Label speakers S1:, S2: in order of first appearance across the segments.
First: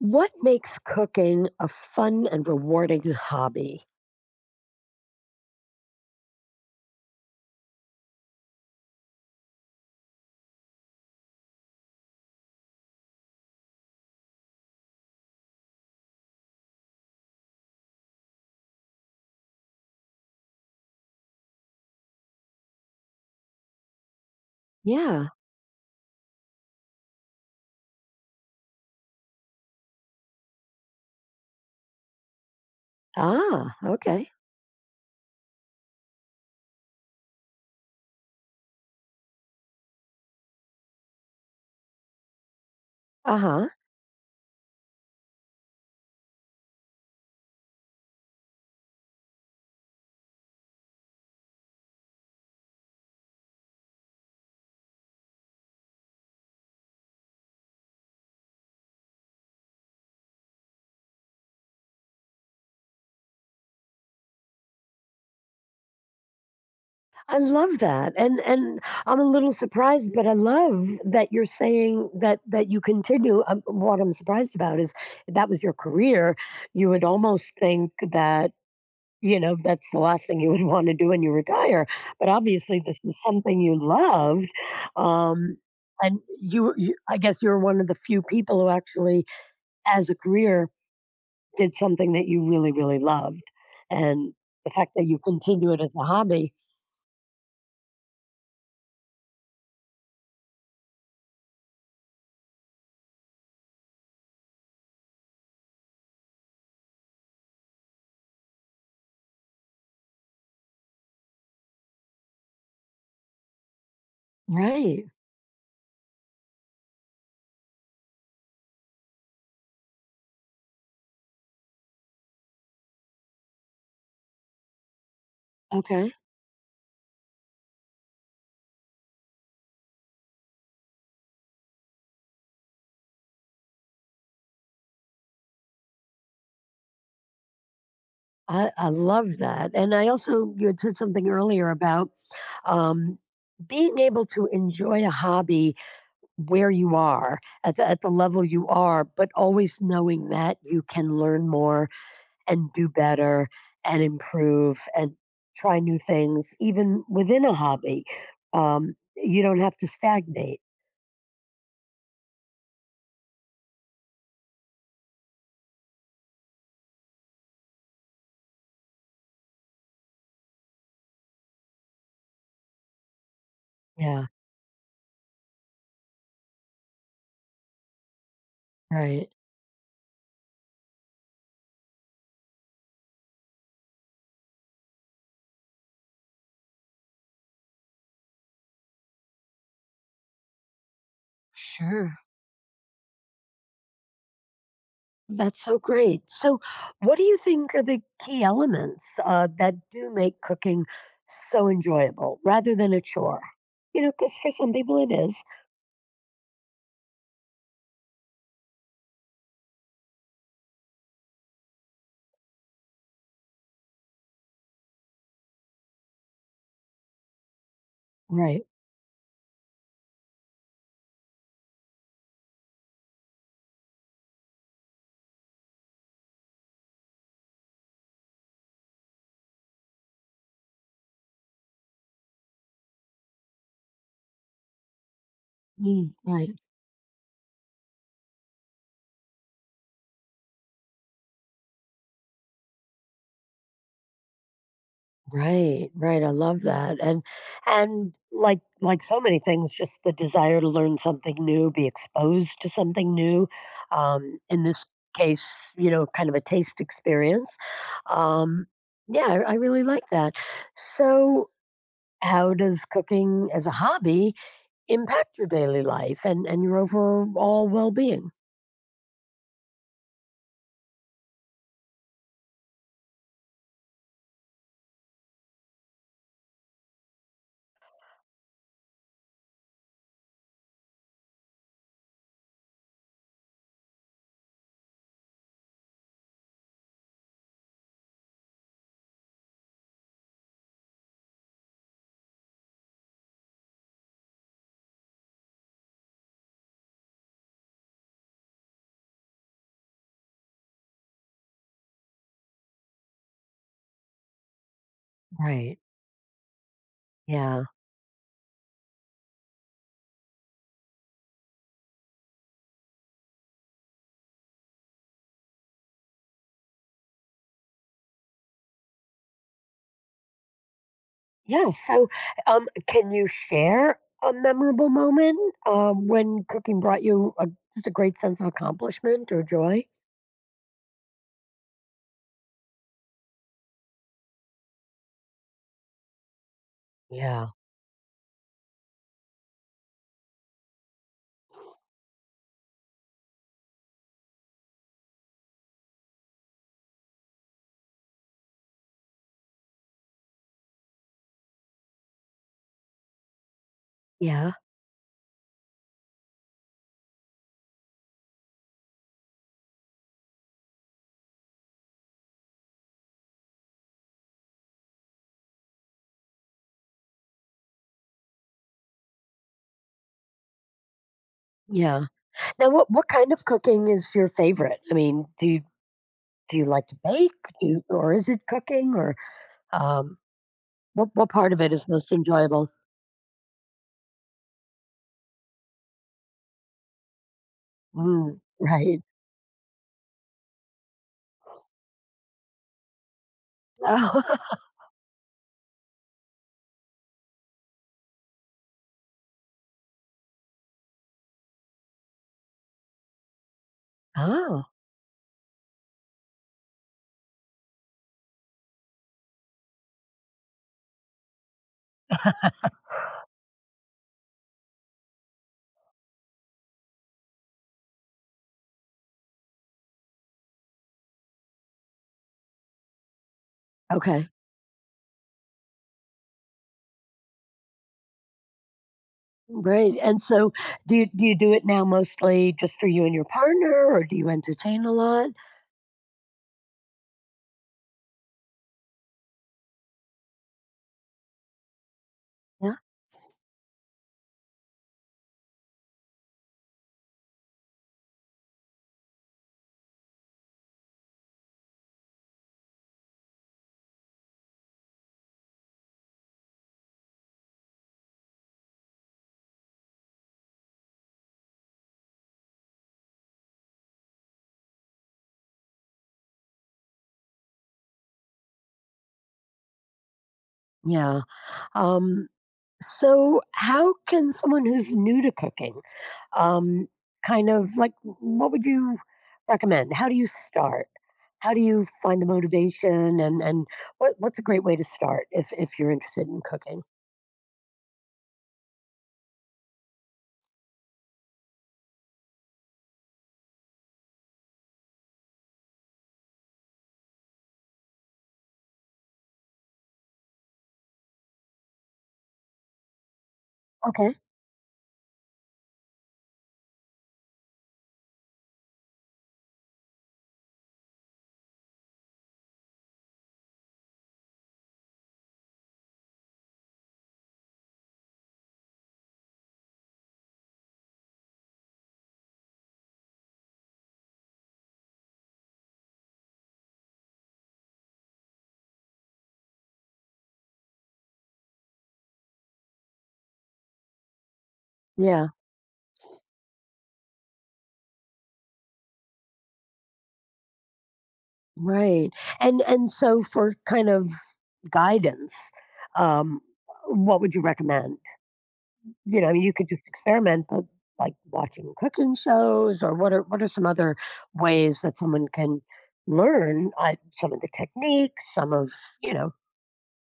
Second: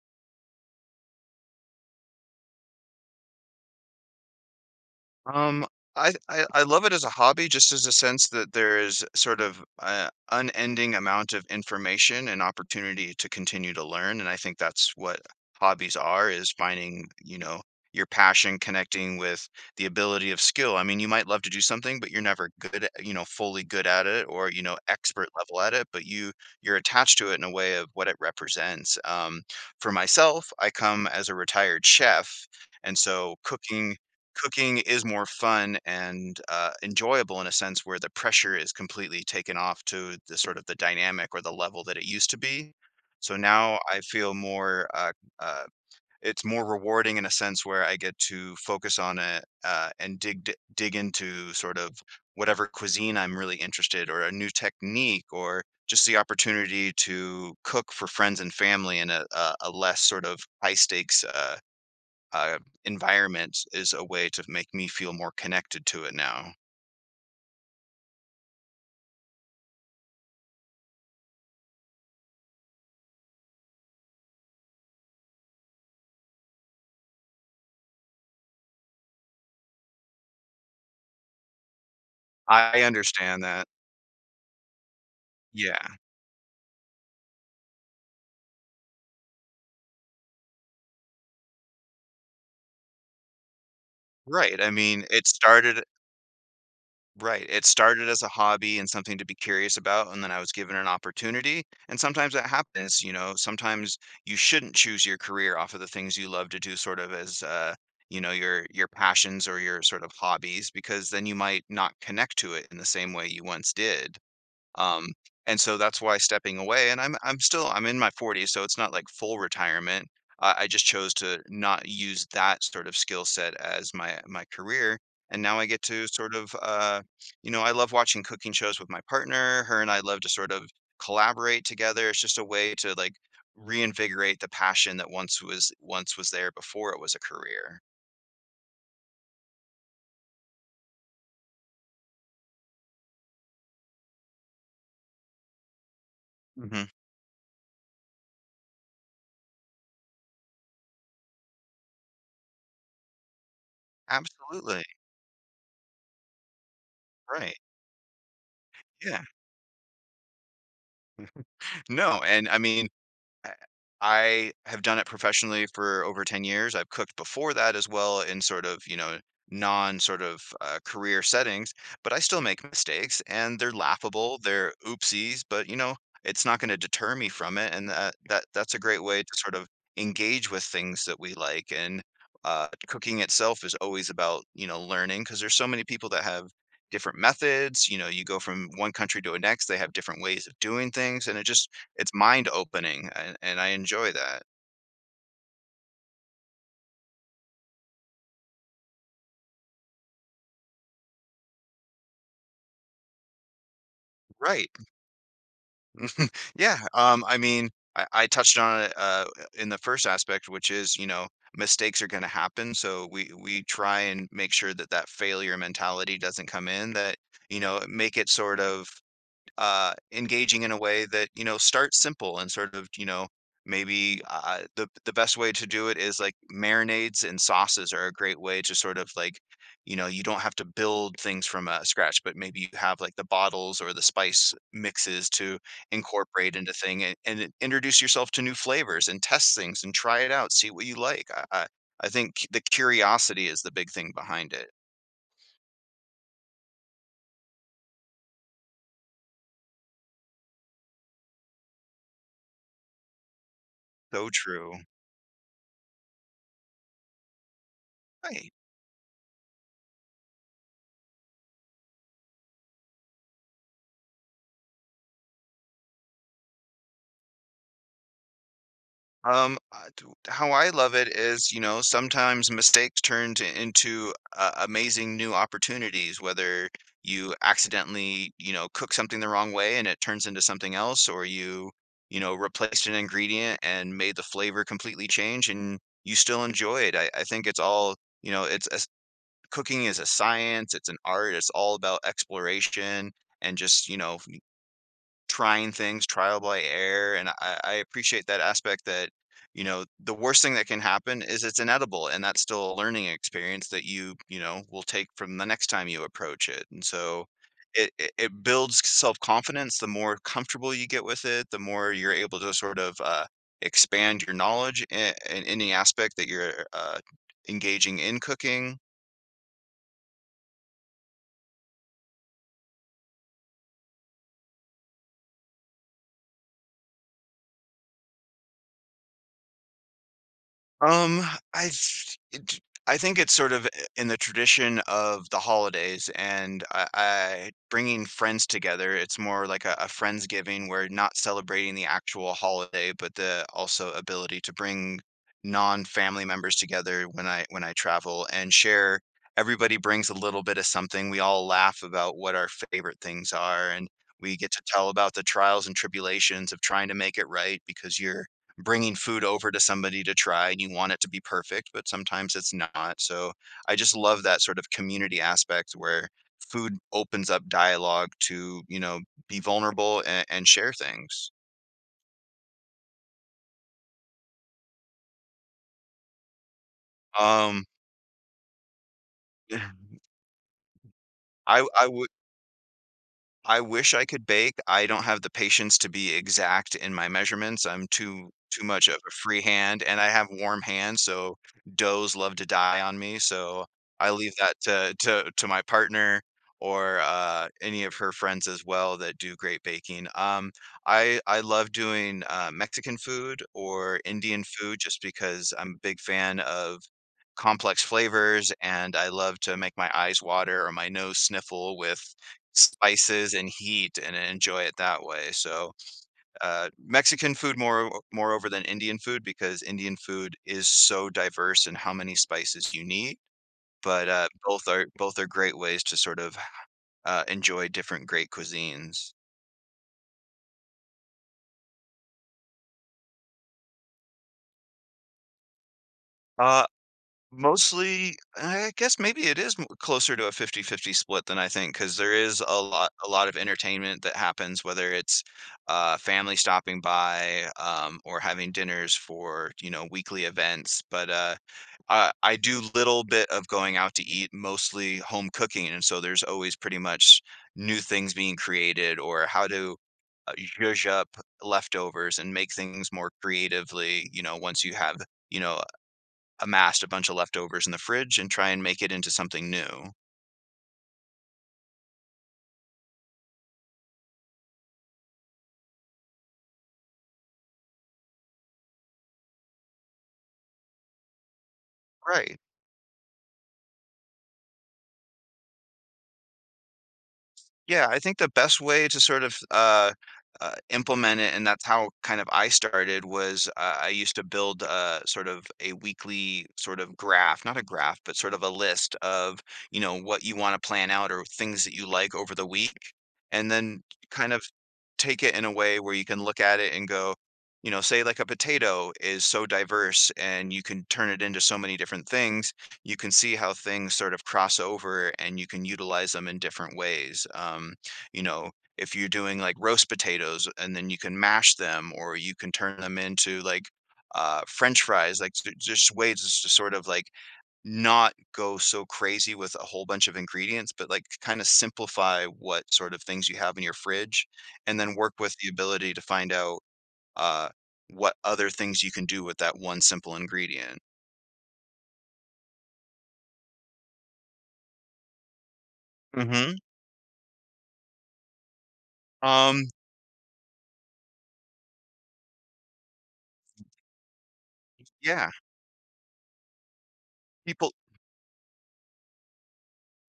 S1: What makes cooking a fun and rewarding hobby?
S2: Um, I love it as a hobby, just as a sense that there is sort of an unending amount of information and opportunity to continue to learn. And I think that's what hobbies are, is finding, you know, your passion connecting with the ability of skill. I mean, you might love to do something, but you're never good at, you know, fully good at it or, you know,
S1: Yeah.
S2: expert level at it, but you're attached to it in a way of what it represents. For myself, I come as a retired chef, and so
S1: Ah,
S2: cooking
S1: okay.
S2: Cooking is more fun and, enjoyable in a sense where the pressure is completely taken off to the sort of the dynamic or the level that it used to be. So
S1: Uh-huh.
S2: now I feel more, uh, it's more rewarding in a sense where I get to focus on it, and dig into sort of whatever cuisine I'm really interested or a new technique or just the opportunity to cook for friends and family in a less sort of high stakes, uh, environment is a way to make me feel more connected to it now.
S1: I love that. And I'm a little surprised, but I love that you're saying that you continue. What I'm surprised about is that was your career. You would almost think that, you know, that's the last thing you would want to do when you retire. But obviously
S2: I
S1: this is
S2: understand
S1: something
S2: that.
S1: you loved. Um
S2: Yeah.
S1: and you, you I guess you're one of the few people who actually as a career did something that you really, really loved, and
S2: Right.
S1: the
S2: I
S1: fact that
S2: mean,
S1: you
S2: it
S1: continue it
S2: started
S1: as a hobby.
S2: right. It started as a hobby and something to be curious about, and then I was given an opportunity. And sometimes that happens, you know, sometimes you shouldn't choose your career off of the things you love to do sort of as you know, your passions or your sort of hobbies because then you might not connect to it in the same way you once did.
S1: Right,
S2: Um, and so that's why stepping away and I'm still I'm in my 40s, so it's not like full retirement. I just chose to not use that sort of skill set as my career. And now I get to
S1: okay.
S2: sort of you know, I love watching cooking shows with my partner. Her and I love to sort of collaborate together. It's just a way to like reinvigorate the passion that once was there before it was a career.
S1: I love that, and I also you had said something earlier about, um, being able to enjoy a hobby where
S2: Hmm.
S1: you are, at the level you are, but always knowing that you can learn more and do better and improve
S2: Absolutely.
S1: and try new things even within a
S2: Right.
S1: hobby.
S2: Yeah.
S1: You don't have to stagnate.
S2: No, and I mean I I have done it professionally for over 10 years. I've cooked before that as well in sort of, you know, non sort of career settings, but I still make mistakes and they're
S1: Yeah,
S2: laughable. They're oopsies, but you know, it's not going to deter me from it. And that's a great way
S1: right.
S2: to sort of engage with things that we like. And cooking itself is always about, you know, learning because there's so many people that have different methods. You know, you go from one country to the next, they have different ways of doing things. And it just it's
S1: Sure.
S2: mind opening and I enjoy that.
S1: That's so great. So, what do you think are the key elements that do make cooking so enjoyable rather than a chore? You know, because for
S2: Right.
S1: some people it is.
S2: Yeah. I mean, I touched on it in the first aspect, which is, you know, mistakes are going to happen. So we try and make sure that failure mentality doesn't come in that, you know, make it sort
S1: Right.
S2: of engaging in a way that you know start simple and sort of you know maybe the best way to do it is like marinades and sauces are a great way to sort of like you know you don't have to build things from scratch but maybe you have like the bottles or the spice mixes to
S1: Mm, right,
S2: incorporate into thing and introduce yourself to new flavors and test things and try it out see what you like I think the curiosity is the big thing behind it.
S1: right. I love that, and like so many things, just the desire to learn something new, be exposed to something new.
S2: So
S1: In
S2: true.
S1: this case, you know, kind of a taste experience.
S2: Right.
S1: Um, yeah, I really like that. So, how does cooking as a hobby impact your daily life and your overall well-being?
S2: How I love it is, you know, sometimes mistakes turn into amazing new opportunities, whether you accidentally, you know, cook something the wrong way and it turns into something else, or you know, replaced an ingredient and made the flavor completely change and you still enjoy it. I think it's all, you know, cooking is a science, it's an art, it's all about exploration and just, you know, trying things trial by error, and I appreciate that aspect that, you know, the worst thing that can happen is it's inedible, and that's still a learning experience that you know, will take from the next
S1: Right.
S2: time you approach it, and so
S1: Yeah.
S2: it builds self-confidence, the more comfortable you get with it, the more you're able to sort of, expand your knowledge in any aspect that you're, engaging in cooking.
S1: Yeah, so can you share a memorable moment, when cooking brought you a, just a great sense of accomplishment or joy?
S2: Um, I th- it- I think it's sort of in the tradition of the holidays and I,
S1: Yeah.
S2: I bringing friends together. It's more like a friendsgiving where not celebrating the actual holiday, but the also ability to bring non-family members together when I travel and share. Everybody brings a little bit of something. We all laugh about what our favorite things are, and we get
S1: yeah
S2: to tell about the trials and tribulations of trying to make it right because you're bringing food over to somebody to try and you want it to be perfect, but sometimes it's not. So I just love that sort of community aspect where food opens up dialogue to, you know, be vulnerable and share things.
S1: yeah. Now, what kind of cooking is your favorite? I mean, do you like to bake?
S2: Um,
S1: Do you, or is it cooking, or um, what part of it is
S2: I would.
S1: most enjoyable?
S2: I wish I could bake. I don't have the patience to be exact in my measurements. I'm too
S1: Mm,
S2: too much of
S1: right.
S2: a free hand, and I have warm hands, so doughs love to die on me. So I leave that to to my partner or any of her friends as well that do great baking. I love doing Mexican food or Indian
S1: Oh,
S2: food just because I'm a big fan of complex flavors, and I love to make my eyes water or my nose sniffle with spices and heat and enjoy it that way. So, Mexican food moreover than Indian food because Indian food is so diverse in how many spices you need. But
S1: okay,
S2: both are great ways to sort of enjoy different great cuisines.
S1: great. And so do you do you do it now mostly just for you and your partner, or do you entertain a lot?
S2: Uh, Mostly, I guess maybe it is m closer to a fifty-fifty split than I think, because there is
S1: Yeah.
S2: a lot of entertainment that happens, whether it's, family stopping by, or having dinners for, you know, weekly events, but, I do little bit of going out to eat, mostly home cooking, and so there's always pretty much new things being created or how to, uh, zhuzh up leftovers and make things more creatively, you know, once you have, you know, amassed a bunch of leftovers in the fridge and try and make it into something new.
S1: Yeah. Um so how can someone who's new to cooking, um kind of like, what would you recommend? How do you start? How do you find the
S2: Right.
S1: motivation and what what's a great way to start if you're interested in cooking?
S2: Yeah, I think the best way to sort of implement it, and that's how kind of I started, was I used to build sort of a weekly sort of graph, not a graph, but sort of a list of, you know, what you want to plan out or things that you like over the week. And then
S1: Okay.
S2: kind of take it in a way where you can look at it and go, you know, say like a potato is so diverse and you can turn it into so many different things you can see how things sort of cross over and you can utilize them in different ways. You know, if you're doing like roast potatoes and then you can mash them or you can turn them into like French fries, like just ways to sort of like not go so crazy with a whole bunch of ingredients, but like kind of simplify what sort of things you have in your fridge and then work
S1: Yeah.
S2: with the ability to find out uh, what other things you can do with that one simple ingredient.
S1: Right. And so for kind of guidance, um
S2: Hmm.
S1: what would you recommend? You know, I mean, you could
S2: Um,
S1: just experiment, but like watching cooking shows, or what are some other ways that someone
S2: yeah
S1: can learn some of the
S2: people.
S1: techniques, some of, you know,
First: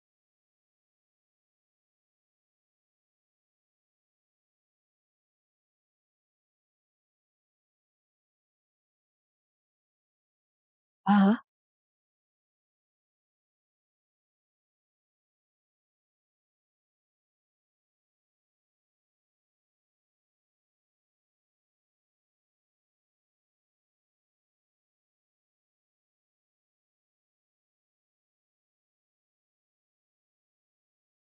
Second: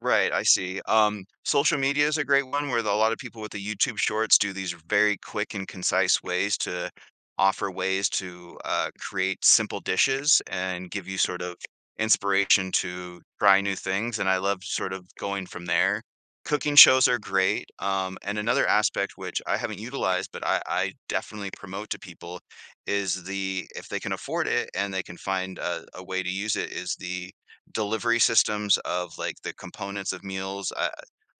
S2: Right, I see. Social media is a great one where a lot of people with the YouTube shorts do these very quick and concise ways to offer ways to create simple dishes and give you
S1: uh,
S2: sort of inspiration to try new things. And I love sort of going from there. Cooking shows are great. And another aspect which I haven't utilized, but I definitely promote to people is if they can afford it and they can find a way to use it, is the delivery systems of, like, the components of meals,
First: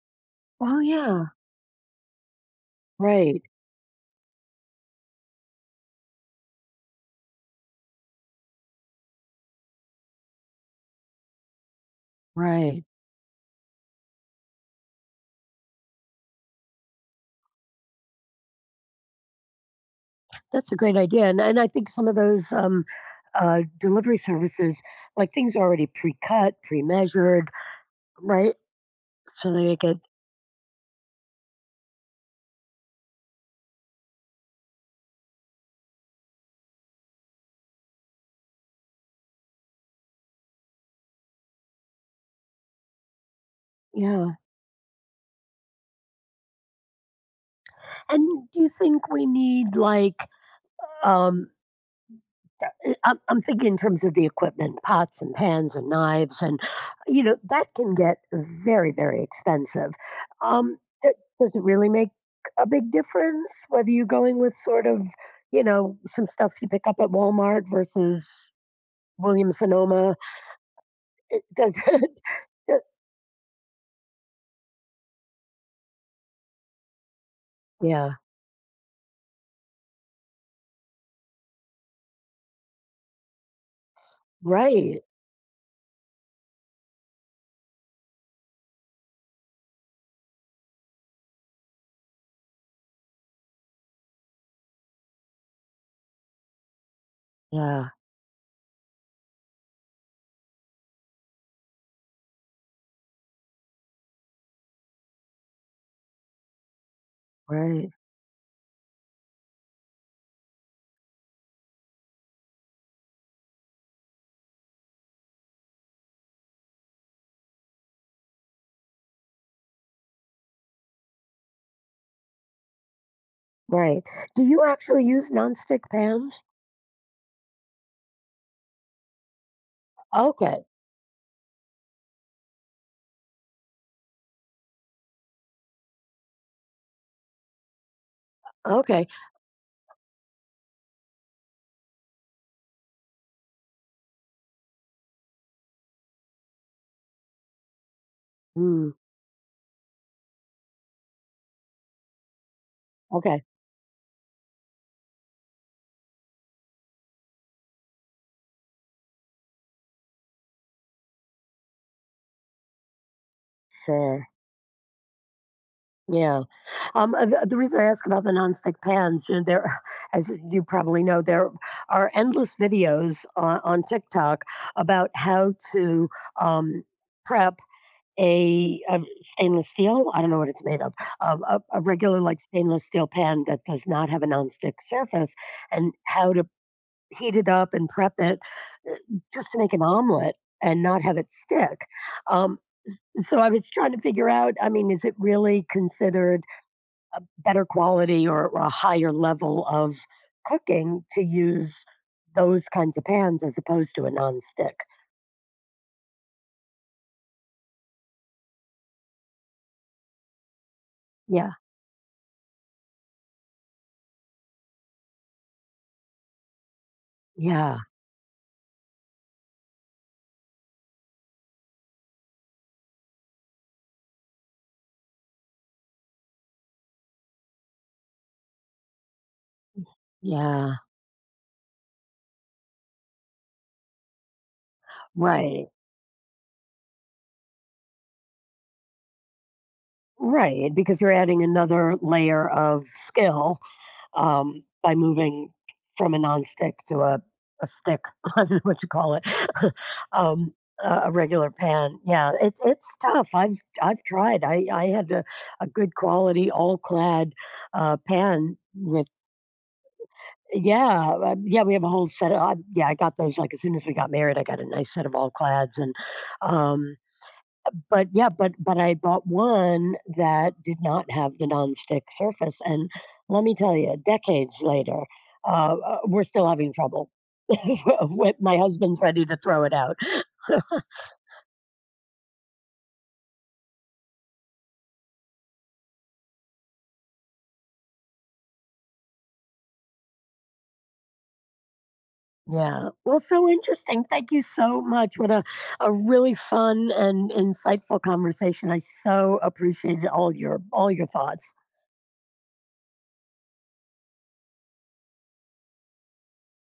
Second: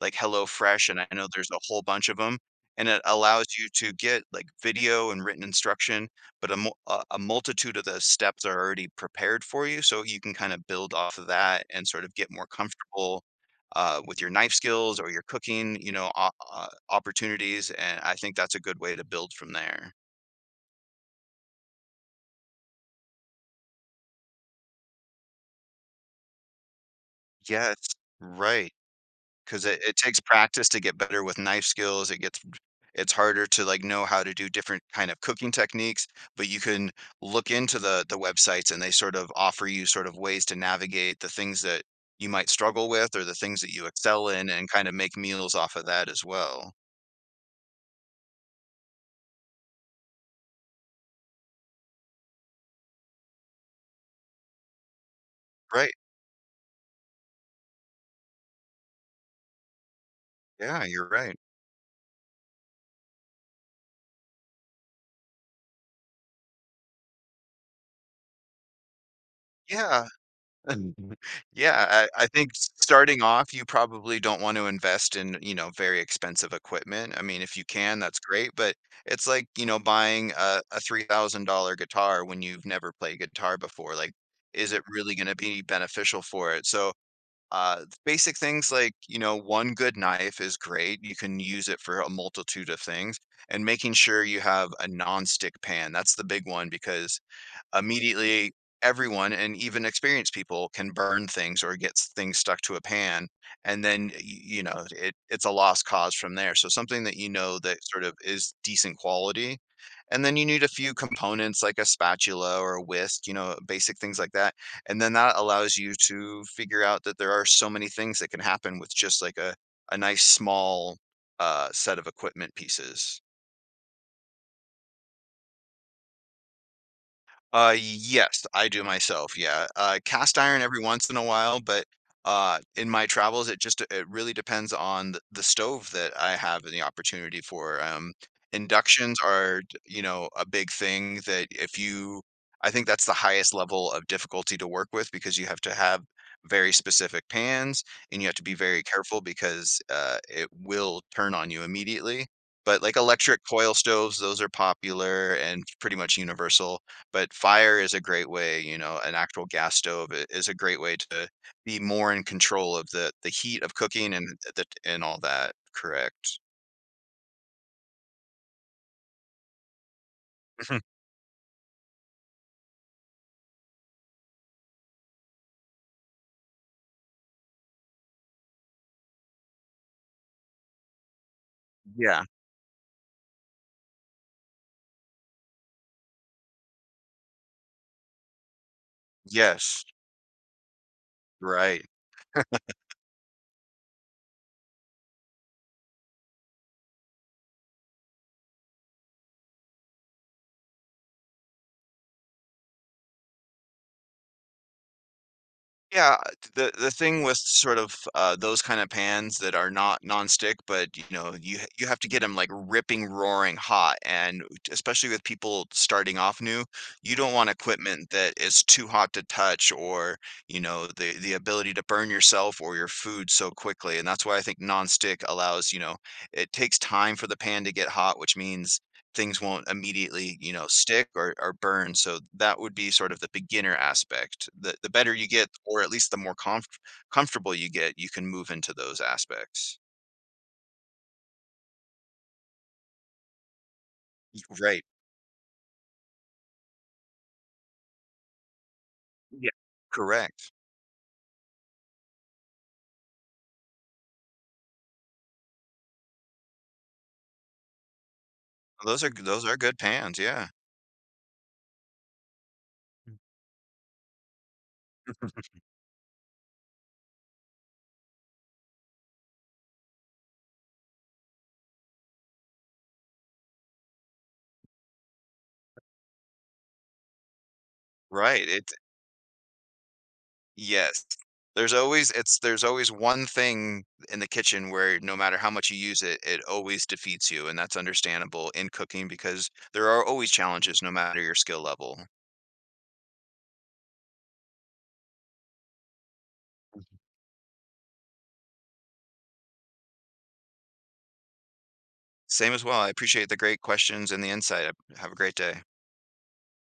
S2: like
S1: oh
S2: HelloFresh, and I know
S1: yeah,
S2: there's a whole bunch of them, and it
S1: right,
S2: allows you to get, like, video and written instruction, but a multitude of the steps are already prepared for you, so you can kinda build off of that and sort of get more
S1: right.
S2: comfortable, with your knife skills or your cooking, you know, o opportunities, and I think that's a good way to build from there.
S1: That's a great idea. And I think some of those delivery services, like things are already pre-cut, pre-measured,
S2: Yes,
S1: right?
S2: right.
S1: So they
S2: 'Cause it
S1: make
S2: it
S1: it,
S2: takes practice to get better with knife skills, it gets it's harder to, like, know how to do different kind of cooking techniques, but you can look into the websites and they sort of offer you sort of ways to navigate the things that you might struggle with or the things that you excel
S1: yeah.
S2: in and kind of make meals off of that as well.
S1: And do you think we need like, um Uh, I'm thinking in terms of the equipment, pots and pans and
S2: Right,
S1: knives, and you know that can get very, very expensive. Um,
S2: yeah, you're
S1: d-
S2: right.
S1: does it really make a big difference whether you're going with sort of, you know, some stuff you pick up at Walmart versus William
S2: Yeah.
S1: Sonoma?
S2: Mhm.
S1: It does.
S2: Yeah, I think s
S1: it-
S2: starting off, you probably don't want to invest in, you know, very expensive equipment. I mean, if you can,
S1: yeah.
S2: that's great, but it's like, you know, buying a $3,000 guitar when you've never played guitar before. Like, is it
S1: Right.
S2: really gonna be beneficial for it? So, basic things like, you know, one good knife is great. You can use it for a multitude of things, and making sure you have a nonstick pan. That's the big one because
S1: Yeah.
S2: immediately everyone and even experienced people can burn things or get things stuck to a pan, and then you know it's a lost cause from there, so something that, you know, that
S1: Right.
S2: sort of is decent quality, and then you need a few components like a spatula or a whisk, you know, basic things like that, and then that allows you to figure out that there are so many things that can happen with just like a nice small set of equipment pieces.
S1: Right. Do you actually use nonstick pans?
S2: Yes, I do myself. Yeah. Cast iron
S1: Okay.
S2: every once in a while, but in my travels, it just it really depends on the stove that I have and the opportunity for.
S1: Okay.
S2: Inductions are, you know, a big thing that if you, I think that's the highest level of difficulty to work with because you have to have very specific pans, and you have to be very
S1: Mm,
S2: careful because it will turn on you immediately. But like electric
S1: okay.
S2: coil stoves, those are popular and pretty much universal, but fire is a great way, you know, an actual gas stove I is a great way to be more in control of the heat of cooking and
S1: Sure.
S2: the and all that, correct.
S1: Yeah. The reason I ask about the nonstick pans, you know, there, as you probably know, there are endless videos on TikTok about how to, um, prep a stainless steel. I don't know what it's made of. A, a regular
S2: Yeah.
S1: like stainless steel pan that does not have a nonstick surface, and how to heat it up and prep it, uh, just to make an
S2: Yes,
S1: omelet and not have it
S2: right.
S1: stick. Um, so I was trying to figure out. I mean, is it really considered better quality, or a higher level of cooking to use those kinds of pans as opposed to a nonstick?
S2: Yeah, the thing with sort of, those kind of pans that are not nonstick, but, you know,
S1: Yeah,
S2: you ha you have to get them like, ripping, roaring hot, and especially with people starting off new, you don't want
S1: yeah,
S2: equipment that is too hot to touch or, you know, the ability to burn yourself or your food so quickly, and that's why I think nonstick allows, you know, it takes time for the pan to get hot, which means things won't immediately, you know,
S1: yeah.
S2: stick or burn, so that would be sort of the beginner aspect. The better you get,
S1: Right,
S2: or at least the more comfortable you get, you can move into those aspects.
S1: right. Because you're adding another layer of skill,
S2: Y Right.
S1: by moving from a nonstick to a stick. I don't know what you call it.
S2: Yeah. Correct.
S1: um, a a regular pan. Yeah, it's tough. I've tried. I had a good quality all clad pan with.
S2: Those are good pans, yeah.
S1: Yeah, yeah, we have a whole set of I yeah, I got those, like, as soon as we got married, I got a nice set of all clads, and, um but yeah, but I bought one that did not have the nonstick surface, and let me tell you, decades later, we're still having trouble. Wh
S2: Right,
S1: my
S2: it
S1: husband's ready to throw it out.
S2: yes. There's always it's there's always one thing in the kitchen where no matter how much you use it, it always defeats you, and that's understandable in cooking because there are always challenges no matter your skill level.
S1: Yeah. Well, so interesting. Thank you so much. What a really fun and insightful conversation. I so appreciated all your thoughts.
S2: Same as well. I appreciate the great questions and the insight. Have a great day.